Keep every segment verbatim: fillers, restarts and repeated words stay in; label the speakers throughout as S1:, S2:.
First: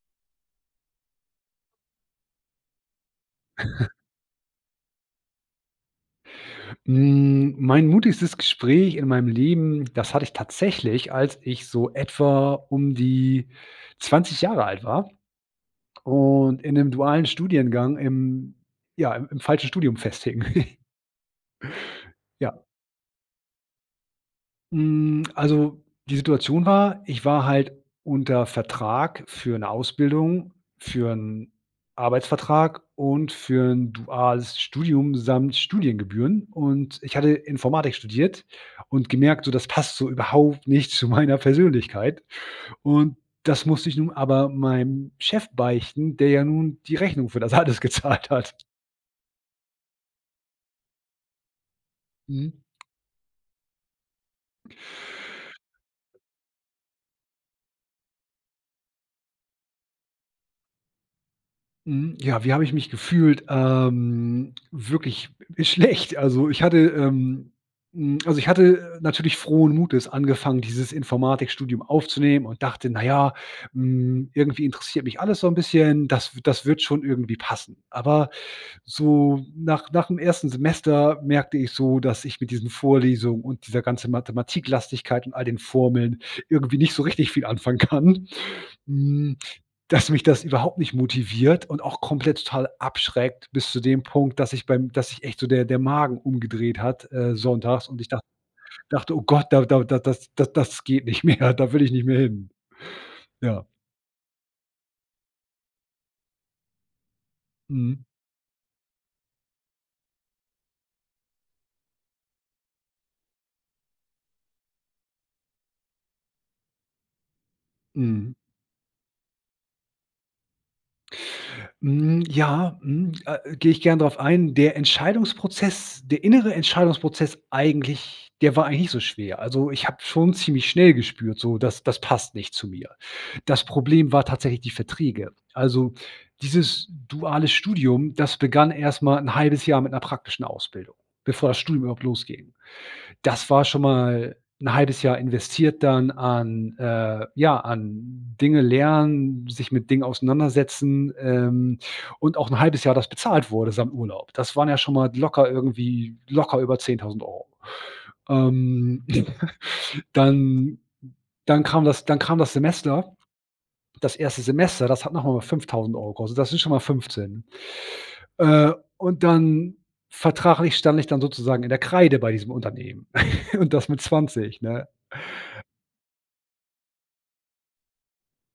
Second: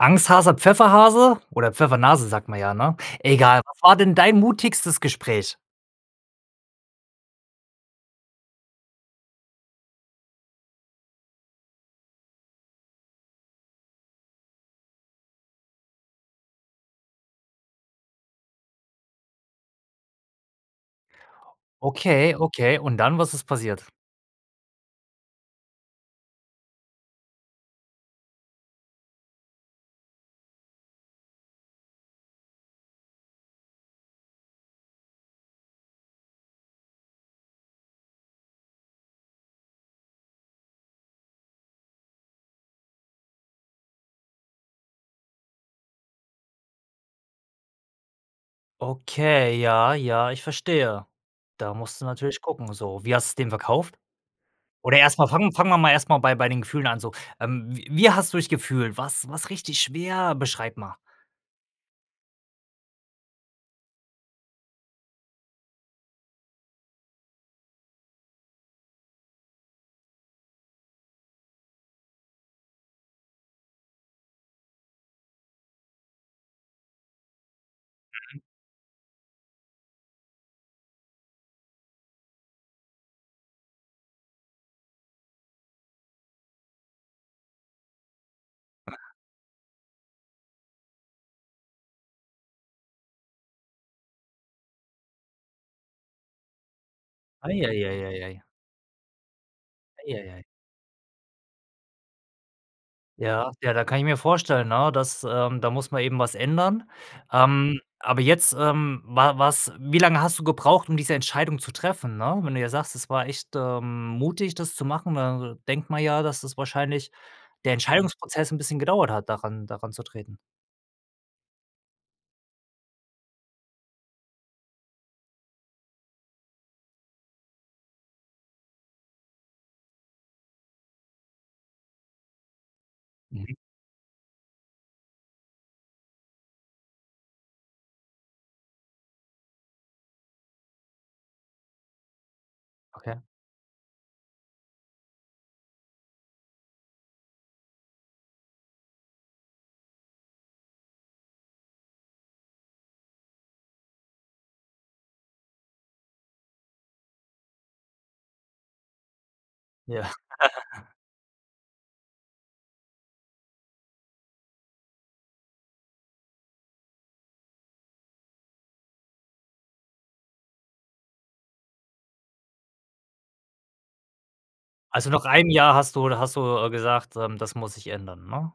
S1: Angsthase, Pfefferhase oder Pfeffernase sagt man ja, ne? Egal, was war denn dein mutigstes Gespräch?
S2: Mhm, mein mutigstes Gespräch in meinem Leben, das hatte ich tatsächlich, als ich so etwa um die zwanzig Jahre alt war und in 'nem dualen Studiengang im ja, im im falschen Studium festhing.
S1: Okay,
S2: Ja.
S1: okay und dann, was ist passiert?
S2: Hm, also, die Situation war: Ich war halt unter Vertrag für 'ne Ausbildung, für 'n Arbeitsvertrag und für 'n duales Studium samt Studiengebühren. Und ich hatte Informatik studiert und gemerkt, so: „Das passt so überhaupt nicht zu meiner Persönlichkeit.“ Und das musste ich nun aber meinem Chef beichten, der ja nun die Rechnung für das alles gezahlt hat.
S1: Okay, ja, ja, ich verstehe. Da musst du natürlich
S2: Mhm.
S1: gucken so. Wie hast du's dem verkauft? Oder erst mal fangen fangen wir mal erst mal bei bei den Gefühlen an so. Ähm, w wie hast du dich gefühlt? War's war's richtig schwer? Beschreib mal.
S2: Mhm, ja, wie habe ich mich gefühlt? Ähm, wirklich schlecht. Also, ich hatte, ähm, hm also, ich hatte natürlich frohen Mutes angefangen, dieses Informatikstudium aufzunehmen und dachte: „Na ja, hm, irgendwie interessiert mich alles so 'n bisschen. Das w das wird schon irgendwie passen.“ Aber
S1: Mhm.
S2: so nach nach dem ersten Semester merkte ich so, dass ich mit diesen Vorlesungen und dieser ganze Mathematiklastigkeit und all den Formeln irgendwie nicht so richtig viel anfangen kann.
S1: [unintelligible]
S2: Hm, dass mich das überhaupt nicht motiviert und auch komplett total abschreckt bis zu dem Punkt, dass ich beim dass sich echt so der der Magen umgedreht hat, äh,
S1: Ei, ei,
S2: sonntags und
S1: ei,
S2: ich
S1: ei,
S2: dacht
S1: ei.
S2: ich dachte: „Oh Gott, da da da
S1: Ei, ei,
S2: das
S1: ei.
S2: da das geht nicht mehr, da will ich nicht mehr hin,“
S1: Ja,
S2: ja.
S1: ja, da kann ich mir vorstellen, 'ne, dass, ähm da muss man eben was ändern. Ähm,
S2: Mhm.
S1: aber jetzt ähm, wa was wie lange hast du gebraucht, diese Entscheidung zu treffen, ne? Wenn du ja sagst: „Es war echt, ähm, mutig, das zu machen,“ ne, dann denkt man ja, dass das wahrscheinlich der
S2: Mhm.
S1: Entscheidungsprozess 'n bisschen gedauert hat, daran daran zu treten.
S2: Mhm, ja mhm, äh, gehe ich gern drauf ein. Der Entscheidungsprozess der innere Entscheidungsprozess eigentlich der war eigentlich nicht so schwer. Also, ich habe schon ziemlich schnell gespürt so: „Das das passt nicht zu mir.“
S1: Mhm.
S2: Das Problem war tatsächlich die Verträge. Also, dieses duale Studium, das begann erst mal 'n halbes Jahr mit 'ner praktischen Ausbildung, bevor das Studium überhaupt losging.
S1: Okay.
S2: Das war schon mal 'n halbes Jahr investiert dann an, äh ja, an Dinge lernen, sich mit Dingen auseinandersetzen, ähm, und auch 'n halbes Jahr das bezahlt wurde, samt Urlaub. Das waren ja schon mal locker irgendwie locker über zehntausend Euro. Ähm,
S1: Ja.
S2: dann dann kam das dann kam das Semester, das erste Semester, das hat noch mal fünftausend Euro gekostet. Das sind schon mal fünfzehn. Äh, und dann vertraglich stand ich dann sozusagen in der Kreide bei diesem Unternehmen und das mit zwanzig, ne?
S1: Also, nach einem Jahr hast du hast du, äh, gesagt, ähm: „Das muss sich ändern,“ ne?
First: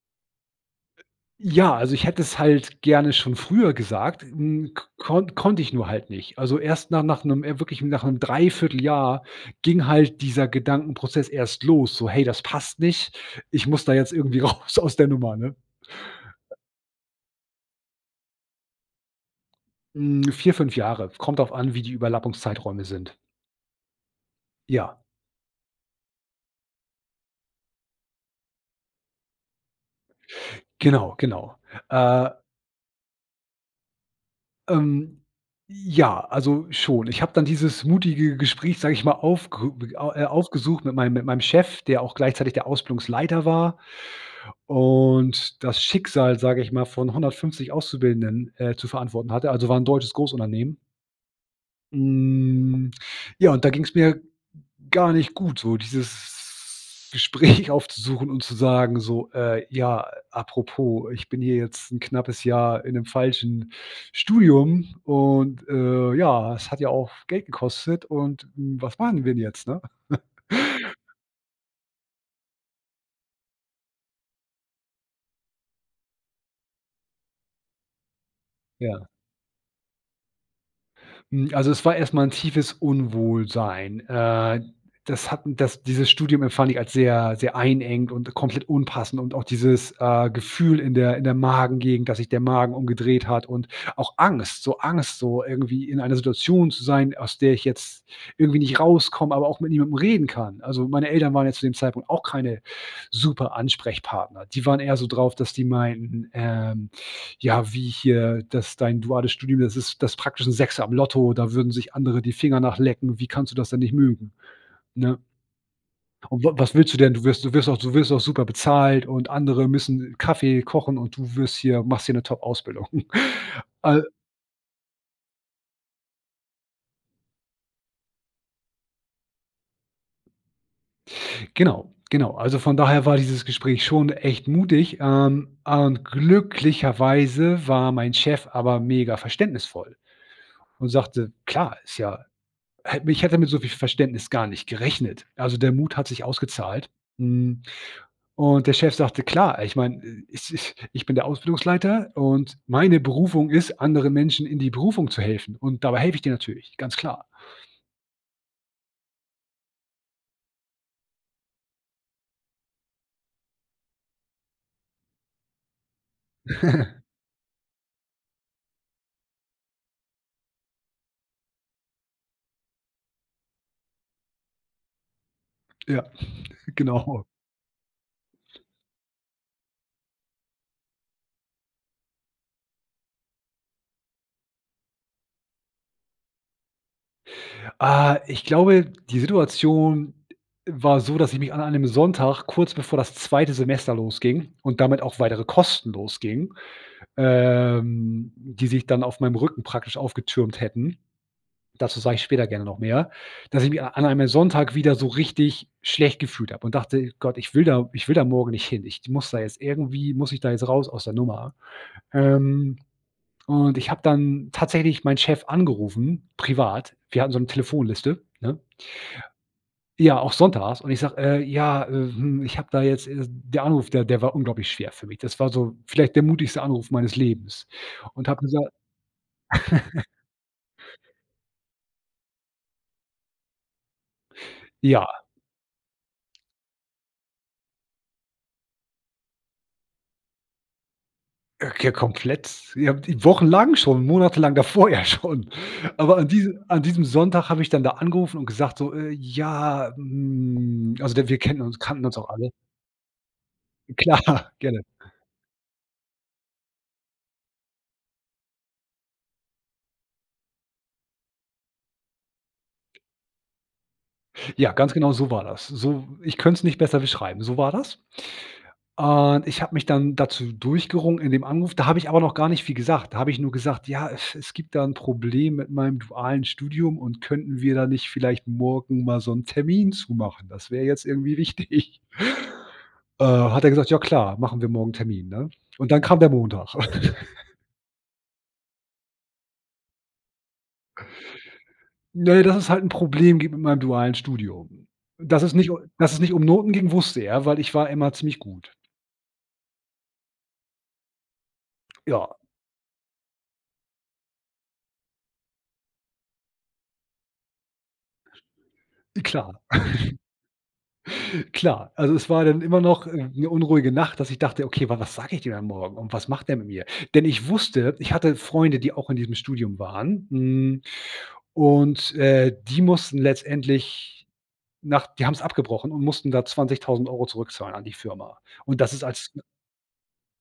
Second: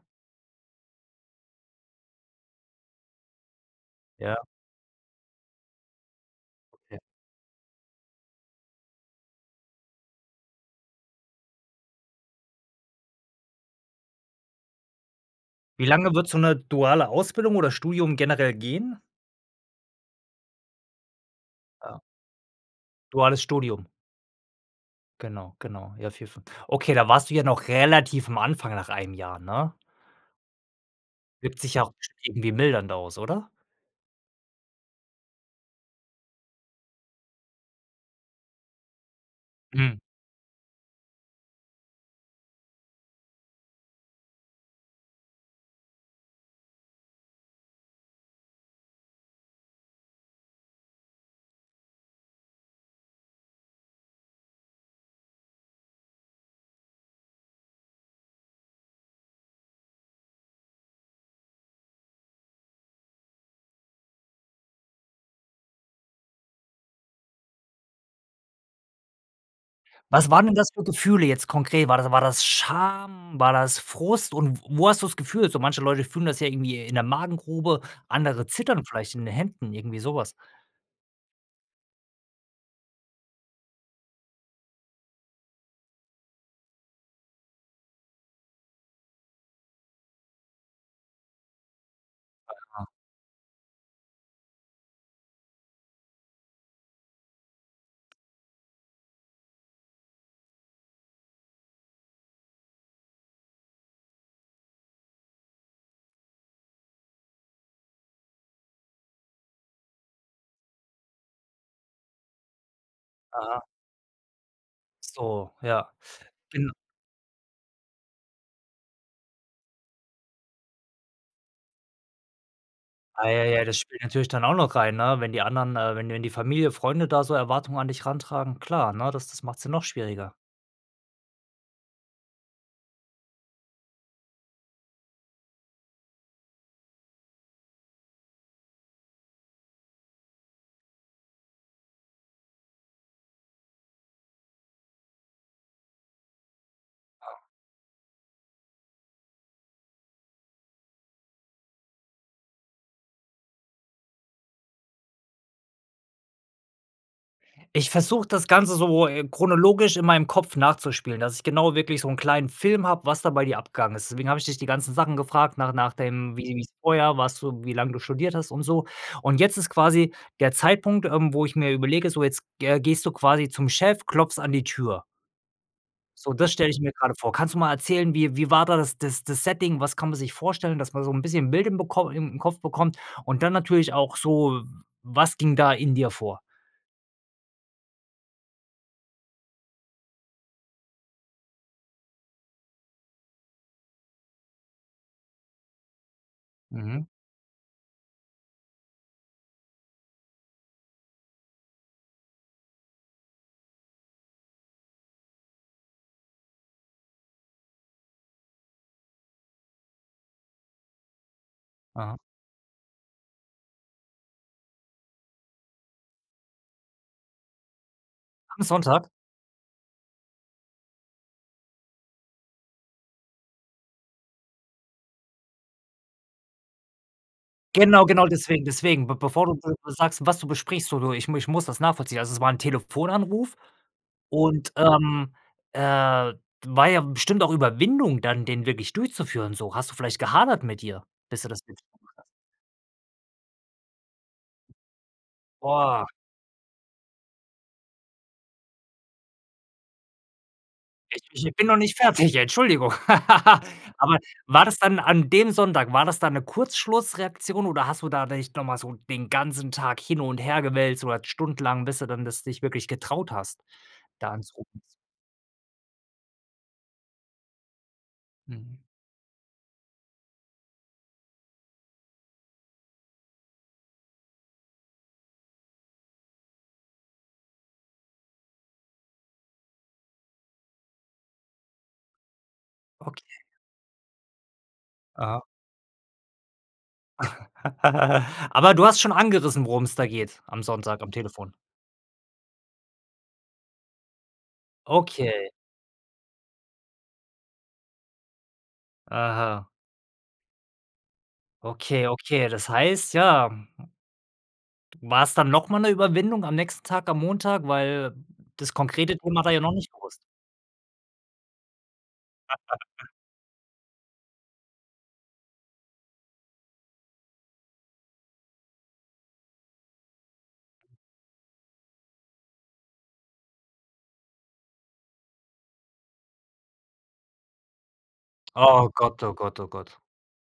S2: Ja, also, ich hätte es halt gerne schon früher gesagt,
S1: Ja.
S2: hm, konn konnte ich nur halt nicht. Also, erst
S1: Okay.
S2: na nach 'nem, äh wirklich, nach 'm drei Viertel Jahr ging halt dieser Gedankenprozess erst los, so: „Hey, das passt nicht. Ich muss da jetzt irgendwie raus aus der Nummer.“, ne?
S1: Wie lange würde so 'ne duale Ausbildung oder Studium generell gehen?
S2: Hm, vier, fünf Jahre. Kommt drauf an, wie die
S1: Ah.
S2: Überlappungszeiträume sind.
S1: Duales Studium?
S2: Ja.
S1: Genau, genau, ja, vier, fünf Okay, da warst du ja noch relativ am Anfang nach einem Jahr, ne?
S2: Genau, genau.
S1: Wirkt sich ja auch bestimmt
S2: Äh
S1: irgendwie mildernd aus, oder?
S2: Ähm, ja, also, schon. Ich habe dann dieses mutige Gespräch, sage ich mal, aufge
S1: Hm.
S2: a äh, aufgesucht mit meinem mit meinem Chef, der auch gleichzeitig der Ausbildungsleiter war und das Schicksal, sage ich mal, von hundertfünfzig Auszubildenden, äh, zu verantworten hatte also, war 'n deutsches Großunternehmen. Hm, ja, und da ging's mir gar nicht gut so, dieses Gespräch aufzusuchen und zu sagen so: „Äh, ja, apropos, ich bin hier jetzt 'n knappes Jahr in 'nem falschen Studium. Und, äh, ja, es hat ja auch Geld gekostet und, hm, was machen wir denn jetzt.“, ne?
S1: Was waren denn das für Gefühle jetzt konkret? War das war das Scham, war das Frust und w wo hast du das Gefühl? So manche Leute fühlen das ja irgendwie in der Magengrube, andere zittern
S2: Ja.
S1: vielleicht in den Händen irgendwie sowas.
S2: Hm, also es war erst mal 'n tiefes Unwohlsein. Äh, das hatten das dieses Studium empfand ich als sehr, sehr einengend und komplett unpassend. Und auch dieses, äh, Gefühl in der in der Magengegend, dass sich der Magen
S1: [unintelligible]
S2: umgedreht hat und auch Angst. So Angst, so irgendwie in einer Situation zu sein, aus der ich jetzt irgendwie nicht rauskomme, aber auch mit niemandem reden kann. Also, meine Eltern waren ja zu dem Zeitpunkt auch keine super Ansprechpartner. Die waren eher so drauf, dass die meinten, ähm: „Ja wie hier das dein duales Studium, das ist das praktisch 'n Sechser im Lotto, da würden sich andere die Finger nach lecken. Wie kannst du
S1: Aha.
S2: das denn nicht mögen,“ ne?
S1: So, ja.
S2: Und: „W
S1: Bin
S2: was willst du denn? Du wirst du wirst auch du wirst auch super bezahlt und andere müssen Kaffee kochen und du wirst hier machst hier 'ne Topausbildung.“
S1: Ei, ei, ei, das spielt
S2: Al
S1: natürlich dann auch noch rein, ne, wenn die anderen, äh wenn die wenn die Familie, Freunde da so Erwartungen an dich ran tragen, klar, ne, das das macht's ja noch schwieriger.
S2: Genau, genau. Also von daher war dieses Gespräch schon echt mutig, ähm. Und glücklicherweise war mein Chef aber mega verständnisvoll und sagte: „Klar ist ja“ hätte mich ich hätte mit so viel Verständnis gar nicht gerechnet. Also der Mut hat sich ausgezahlt. Hm, und der Chef sagte: „Klar, äh, ich meine äh, es ist ich bin der Ausbildungsleiter und meine Berufung ist, andere Menschen in die Berufung zu helfen. Und dabei helfe ich dir natürlich, ganz klar.
S1: Ich versuche das Ganze so, äh, chronologisch in meinem Kopf nachzuspielen, dass ich genau wirklich so 'n kleinen Film habe, was da bei dir abgegangen ist. Deswegen habe ich dich die ganzen Sachen gefragt nach nach dem wie [unintelligible] vorher warst du, wie lang du studiert hast und so und jetzt ist quasi der Zeitpunkt, ähm, wo ich mir überlege, so jetzt ge äh, gehst du quasi zum Chef, klopfst an die Tür.
S2: Ja,
S1: So, das stelle ich mir gerade
S2: genau.
S1: vor. Kannst du mal erzählen, wie wie war da das das Setting? Was kann man sich vorstellen, dass man so 'n bisschen Bild im bekomm in Kopf bekommt und dann natürlich auch so, was ging da in dir vor?
S2: Ah, ich glaube, die Situation war so, dass ich mich an einem Sonntag kurz bevor das zweite Semester losging und damit auch weitere Kosten losgingen,
S1: Mhm.
S2: ähm, die sich dann auf meinem Rücken praktisch aufgetürmt hätten dazu sage ich später gerne noch mehr, dass ich mich a an einem Sonntag wieder so richtig schlecht gefühlt habe und dachte: „Gott, ich will da ich will da morgen nicht hin. Ich muss da jetzt irgendwie muss ich da jetzt raus aus der Nummer.“
S1: Aha.
S2: Ähm, und ich habe dann tatsächlich meinen Chef angerufen, privat. Wir hatten so 'ne Telefonliste, ne?
S1: Am Sonntag?
S2: Ja, auch sonntags. Und ich sage: „Äh, ja, äh, hm,“ ich hab da jetzt, äh der Anruf, der der war unglaublich schwer für mich. Das war so vielleicht der mutigste Anruf meines Lebens.
S1: Genau, genau
S2: Und habe
S1: deswegen,
S2: gesagt
S1: deswegen. B bevor du du sagst, was du besprichst, so du ich ich muss das nachvollziehen. Also, es war 'n Telefonanruf und,
S2: Ja.
S1: ähm, äh, war ja bestimmt auch Überwindung dann den wirklich durchzuführen so. Hast du vielleicht gehadert mit dir, bis du das
S2: Äh,
S1: [unintelligible]
S2: k
S1: hast?
S2: komplett. Ja, wochenlang schon, monatelang davor ja schon.
S1: Boah!
S2: Aber an diese an diesem Sonntag habe ich dann da angerufen und gesagt so: „Äh, ja, hm also
S1: Ich
S2: da wir
S1: ich
S2: kennen
S1: bin noch
S2: uns
S1: nicht
S2: kannten uns auch
S1: fertig,
S2: alle“
S1: Entschuldigung. Aber
S2: Klar,
S1: war das
S2: gerne.
S1: dann an dem Sonntag, war das dann 'ne Kurzschlussreaktion oder hast du da dich noch mal so den ganzen Tag hin und her gewälzt oder stundenlang bis du dann das dich wirklich getraut hast da
S2: Ja,
S1: anzurufen?
S2: ganz genau so war das. So ich könnt's nicht besser beschreiben, so war das.
S1: Mhm.
S2: Und ich habe mich dann dazu durchgerungen in dem Anruf da habe ich aber noch gar nicht viel gesagt. Da habe ich nur gesagt: „Ja, äh, es es gibt da 'n Problem mit meinem dualen Studium und könnten wir da nicht vielleicht morgen mal so 'n Termin zu machen, das wär jetzt irgendwie wichtig.“ Äh,
S1: Okay.
S2: hat er gesagt: „Ja klar, machen wir morgen 'n Termin,
S1: Aha.
S2: ne,“ und dann kam der Montag.
S1: Aber du hast schon angerissen, worum es da geht, am Sonntag am Telefon.
S2: Ne, dass es halt 'n Problem gibt mit meinem dualen Studium. Dass
S1: Okay.
S2: es nicht dass es nicht um Noten ging, wusste er, weil ich war immer ziemlich gut.
S1: Aha. Okay,
S2: Joa.
S1: okay, das heißt, ja, mhm d war's dann noch mal 'ne Überwindung am nächsten Tag am Montag? Weil das konkrete Thema war ja
S2: Klar.
S1: da noch nicht bewusst.
S2: Klar, also, es war dann immer noch 'ne unruhige Nacht, dass ich dachte: „Okay, wa was sage ich dem dann Morgen und was macht der mit mir?“ Denn ich wusste, ich hatte Freunde, die auch in diesem Studium waren. N und, äh, die mussten letztendlich nach die haben's abgebrochen und mussten da zwanzigtausend Euro zurückzahlen an die Firma. Und
S1: Oh
S2: das ist
S1: Gott,
S2: als
S1: oh Gott, oh Gott.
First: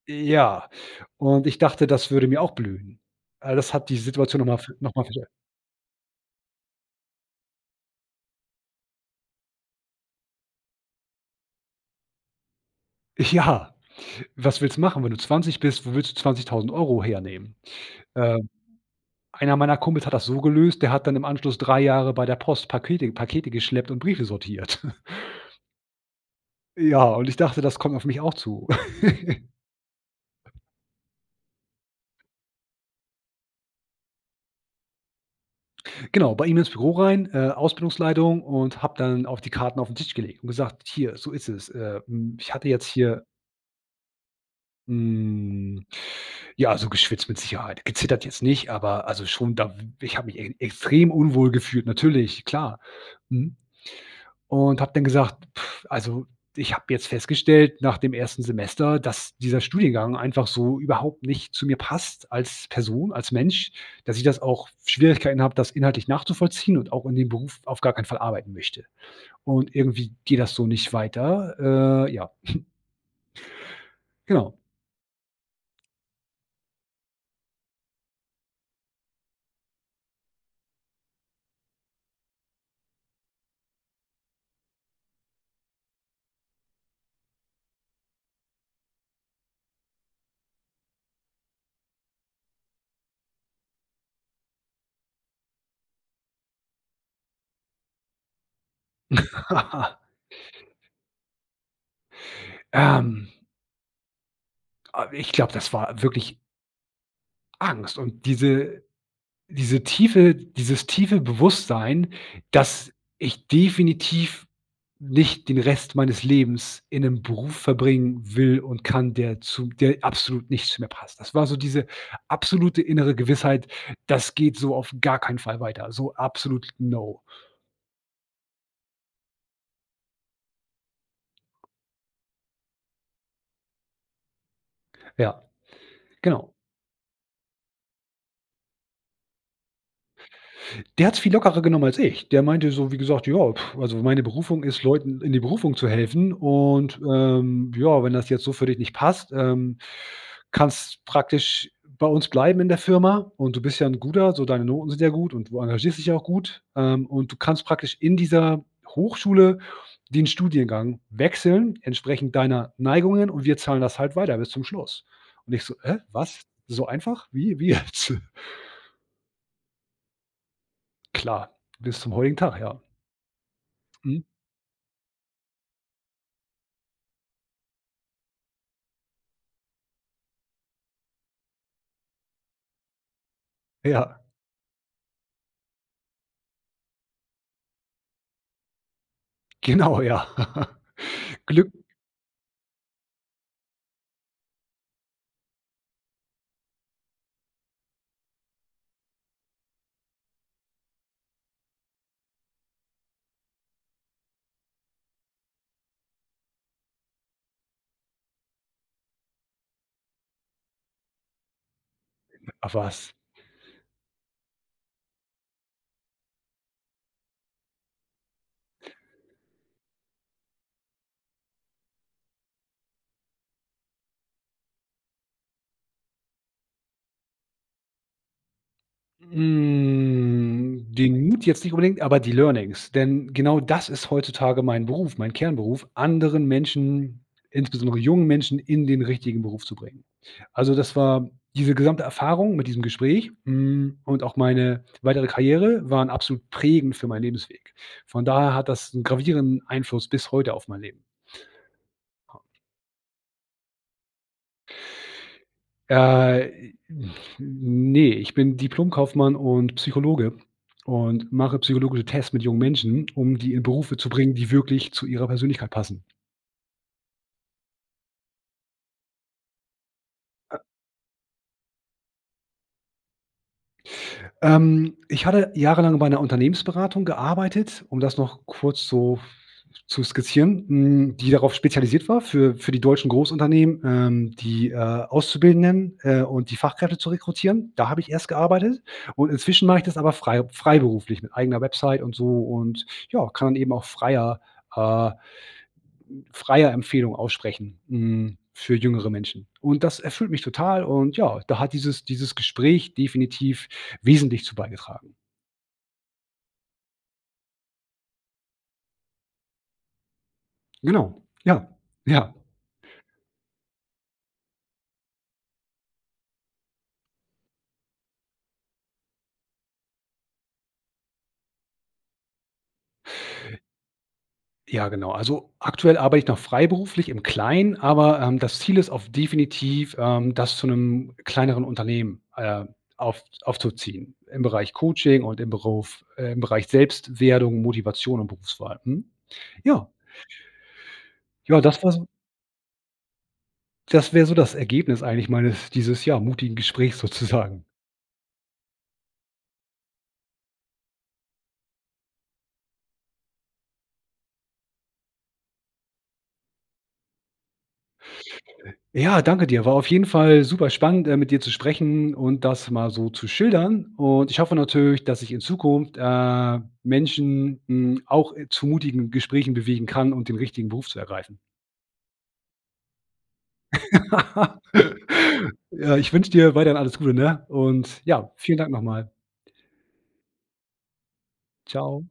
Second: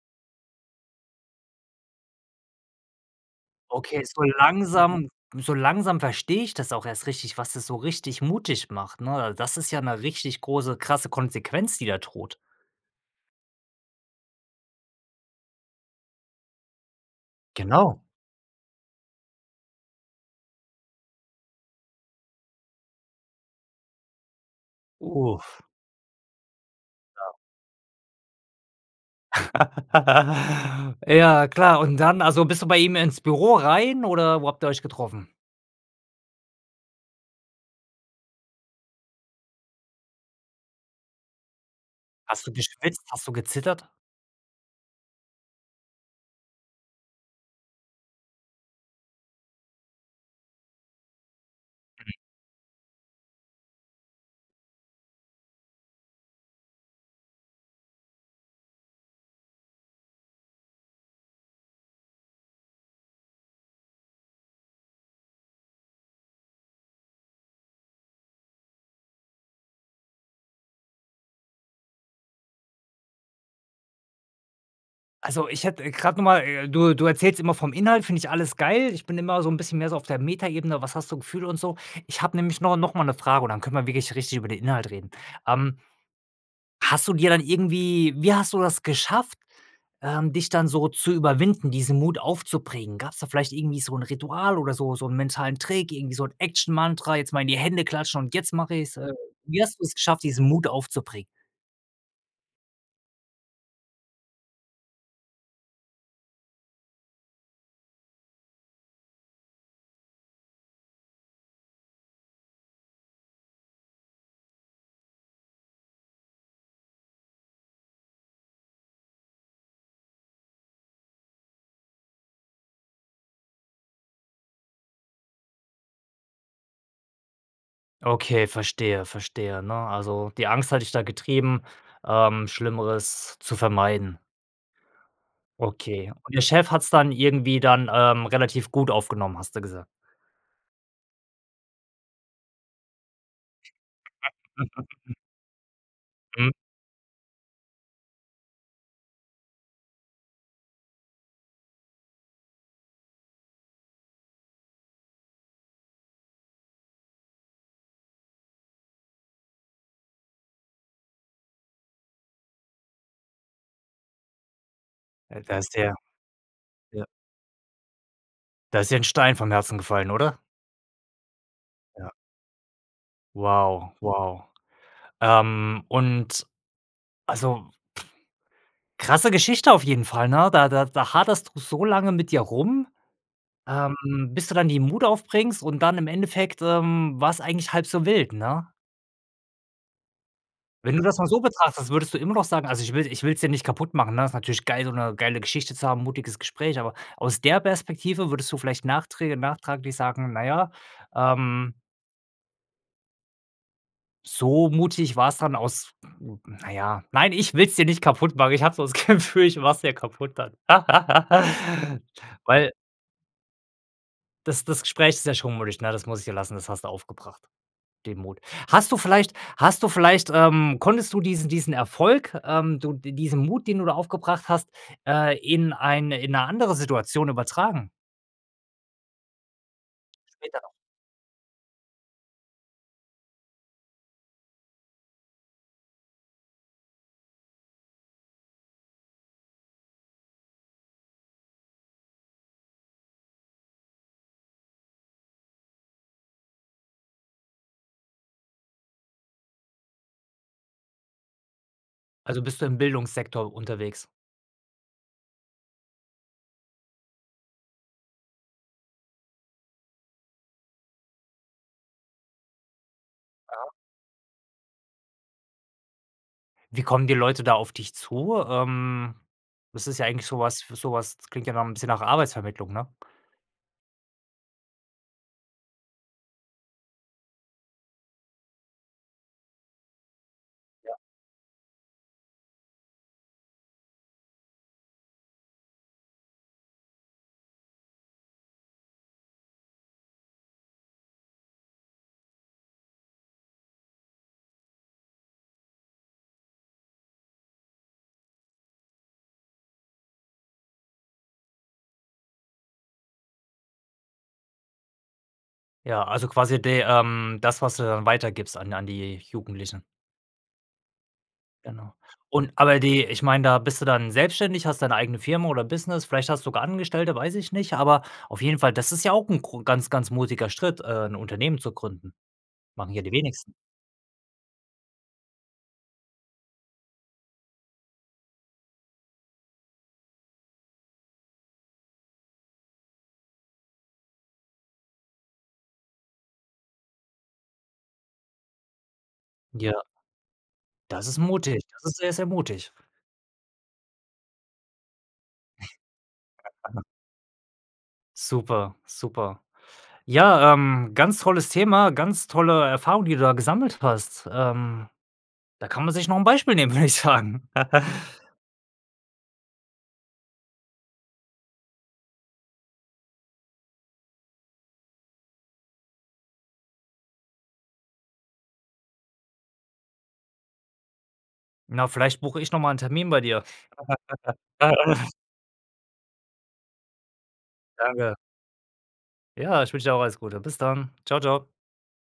S2: Ja und ich dachte, das würde mir auch blühen. Äh, das hat die
S1: Okay, so
S2: Situation noch mal v noch mal
S1: langsam
S2: vers
S1: so langsam verstehe ich das auch erst richtig was das so richtig mutig macht, ne? Also, das ist ja 'ne richtig große, krasse Konsequenz die da droht.
S2: Ja, was willst du machen, wenn du zwanzig bist? Wo willst du zwanzigtausend Euro hernehmen?
S1: Genau.
S2: Ähm, einer meiner Kumpels hat das so gelöst, der hat dann im Anschluss drei Jahre bei der Post Pakete Pakete geschleppt und Briefe sortiert.
S1: Uff.
S2: Ja, und ich
S1: Ja.
S2: dachte, das kommt auf mich auch zu.
S1: Ja klar und dann also, bist du bei ihm ins Büro rein oder wo habt ihr euch getroffen?
S2: Genau, bei ihm ins Büro rein, äh, Ausbildungsleitung und habe dann auch die Karten auf 'n Tisch gelegt und gesagt: „Hier, so ist es. Äh, hm,
S1: Hast du
S2: ich hatte jetzt
S1: geschwitzt?
S2: hier“
S1: Hast du gezittert?
S2: Hm, ja, also, geschwitzt mit Sicherheit. Gezittert jetzt nicht, aber also, schon da w ich habe mich e extrem unwohl gefühlt,
S1: Mhm.
S2: natürlich, klar, mhm. Und habe dann gesagt: „Also, ich habe jetzt festgestellt nach dem ersten Semester, dass dieser Studiengang einfach so überhaupt nicht zu mir passt als Person, als Mensch. Dass ich das auch Schwierigkeiten habe, das inhaltlich nachzuvollziehen und auch in dem Beruf auf gar keinen Fall arbeiten möchte. Und irgendwie geht das so nicht weiter.“ Äh, ja. Genau.
S1: Also, ich hätte, äh, grad noch mal, äh du du erzählst immer vom Inhalt, finde ich alles geil. Ich bin immer so 'n bisschen mehr so auf der Metaebene, was hast du Gefühle und so. Ich habe nämlich nor noch mal 'ne Frage und dann können wir wirklich richtig über den Inhalt reden. Ähm, hast du dir dann irgendwie wie hast du das geschafft, ähm, dich dann so zu überwinden, diesen Mut aufzubringen? Gab's da vielleicht irgendwie so 'n Ritual oder so so 'n mentalen Trick, irgendwie so 'n Action Mantra, jetzt mal in die Hände klatschen und jetzt mache ich's. Äh, wie hast du's geschafft, diesen Mut aufzubringen?
S2: Ähm. A ich glaube, das war wirklich Angst und diese diese tiefe dieses tiefe Bewusstsein, dass ich definitiv nicht den Rest meines Lebens in 'nem Beruf verbringen will und kann, der zu der absolut nicht zu mir passt. Das war so diese absolute innere Gewissheit: „Das geht so auf gar keinen Fall weiter.“ So absolut: „No!“
S1: Okay, verstehe verstehe, ne? Also die Angst hat dich da getrieben, ähm, Schlimmeres zu vermeiden.
S2: Ja,
S1: Okay. Und der
S2: genau.
S1: Chef hat's dann irgendwie dann, ähm, relativ gut aufgenommen, hast du gesagt.
S2: Der hat's viel lockerer genommen als ich. Der meinte so, wie gesagt: „Ja, also meine Berufung ist, Leuten in die Berufung zu helfen
S1: Mhm.
S2: und, ähm, ja, wenn das jetzt so für dich nicht passt, ähm, kannst praktisch bei uns bleiben in der Firma, und du bist ja 'n guter so deine Noten sind ja gut und du engagiert dich ja auch gut, ähm, und du kannst praktisch in dieser Hochschule den Studiengang wechseln entsprechend deiner Neigungen und wir zahlen das halt weiter bis zum Schluss.“ Und
S1: Da
S2: ich so:
S1: ist dir
S2: „Hä, was? So
S1: ja
S2: einfach? Wie wie jetzt?“
S1: da ist dir 'n Stein vom Herzen gefallen, oder?
S2: Klar, bis
S1: Ja.
S2: zum heutigen Tag, ja.
S1: Wow,
S2: Mhm.
S1: wow. Ähm, und also, krasse Geschichte auf jeden Fall, ne? Da da da haderst du so lange mit dir rum, ähm,
S2: Ja.
S1: bis du dann die Mut aufbringst und dann im Endeffekt, ähm, war's eigentlich halb so wild, ne?
S2: Genau, ja.
S1: Wenn du das mal so
S2: Glück
S1: betrachtest, würdest du immer noch sagen also, ich will ich will's dir nicht kaputt machen, ne? Ist natürlich geil, so 'ne geile Geschichte zu haben, mutiges Gespräch. Aber aus der Perspektive, würdest du vielleicht nachträge nachtraglich sagen: „Na ja, ähm so mutig war's dann aus” na ja, nein, ich will's dir nicht kaputt machen. Ich habe so dass Gefühl, ich mach 's dir kaputt dann.
S2: [unintelligible]
S1: Weil
S2: Ach was.
S1: das das Gespräch ist ja schon mutig, na, das muss ich dir lassen, das hast du aufgebracht, den Mut. Hast du vielleicht hast du vielleicht, ähm konntest du diesen diesen Erfolg, ähm, du d diesen Mut, den du da aufgebracht hast, äh, in eine in 'ne andere Situation übertragen? Später noch.
S2: Hm, den Mut jetzt nicht unbedingt, aber die Learnings. Denn genau das ist heutzutage mein Beruf, mein Kernberuf. Anderen Menschen, insbesondere jungen Menschen, in den richtigen Beruf zu bringen. Also, das war diese gesamte Erfahrung mit diesem Gespräch, hm, und auch meine weitere Karriere waren absolut prägend für meinen Lebensweg. Von daher hat das 'n gravierenden Einfluss bis heute auf mein Leben.
S1: Also, bist du im Bildungssektor unterwegs?
S2: Äh, i n ne, ich bin Diplomkaufmann und Psychologe und mache psychologische Tests mit jungen Menschen, um die in
S1: Ja?
S2: Berufe zu bringen, die wirklich zu ihrer Persönlichkeit passen.
S1: Wie kommen die Leute da auf dich zu? Ähm, das ist ja eigentlich so
S2: Äh.
S1: was, f so was klingt ja 'n bisschen nach Arbeitsvermittlung, ne?
S2: Ähm, ich hatte jahrelang bei 'ner Unternehmensberatung gearbeitet, um das noch kurz so zu skizzieren,
S1: Ja.
S2: hm, die darauf spezialisiert war für für die deutschen Großunternehmen, ähm, die, äh, Auszubildenden, äh, und die Fachkräfte zu rekrutieren. Da habe ich erst gearbeitet und inzwischen mache ich das aber frei freiberuflich mit eigener Website und so und, ja, kann dann eben auch freier, äh freier Empfehlung aussprechen, hm, für jüngere Menschen. Und das erfüllt mich total und, ja, da hat dieses dieses Gespräch definitiv wesentlich zu beigetragen.
S1: Ja, also, quasi der, ähm das, was du weitergibst an an die Jugendlichen.
S2: Genau, ja,
S1: Genau.
S2: ja.
S1: Und aber die ich meine, da bist du dann selbstständig, hast deine eigene Firma oder Business, vielleicht hast du sogar Angestellte? Weiß ich nicht. Aber, auf jeden Fall, das ist ja auch 'n gro ganz, ganz mutiger Schritt, äh, 'n Unternehmen zu gründen. Machen hier die wenigsten.
S2: Ja, genau. Also, aktuell arbeite ich noch freiberuflich im Kleinen. Aber, ähm, das Ziel ist auf definitiv, ähm, das zu 'nem kleineren Unternehmen, äh, auf aufzuziehen im Bereich Coaching und im Beruf, äh im Bereich Selbstwerdung, Motivation und Berufswahl, mhm,
S1: Ja.
S2: ja.
S1: Ja, das ist
S2: Ja
S1: mutig.
S2: das
S1: Das
S2: war
S1: ist
S2: so
S1: sehr, sehr mutig.
S2: Das wäre so das Ergebnis eigentlich meines dieses, ja, mutigen Gesprächs sozusagen.
S1: Super, super. Ja, ähm, ganz tolles Thema, ganz tolle Erfahrung, die du da gesammelt hast. Ähm, da kann man sich noch 'n Beispiel nehmen, würde ich sagen.
S2: Ja, danke dir. War auf jeden Fall superspannend, äh, mit dir zu sprechen und das mal so schildern. Und ich hoffe natürlich, dass ich in Zukunft, äh, Menschen, hm, auch, äh, zu mutigen Gesprächen bewegen kann, um den richtigen Beruf zu ergreifen.
S1: Na, vielleicht buche ich noch mal 'n Termin bei dir.
S2: Ja, ich wünsche dir weiterhin alles Gute, ne? Und,
S1: Danke.
S2: ja, vielen Dank noch mal.
S1: Ja, ich wünsche dir auch alles Gute. Bis dann. Tschau, Tschau.
S2: Tschau.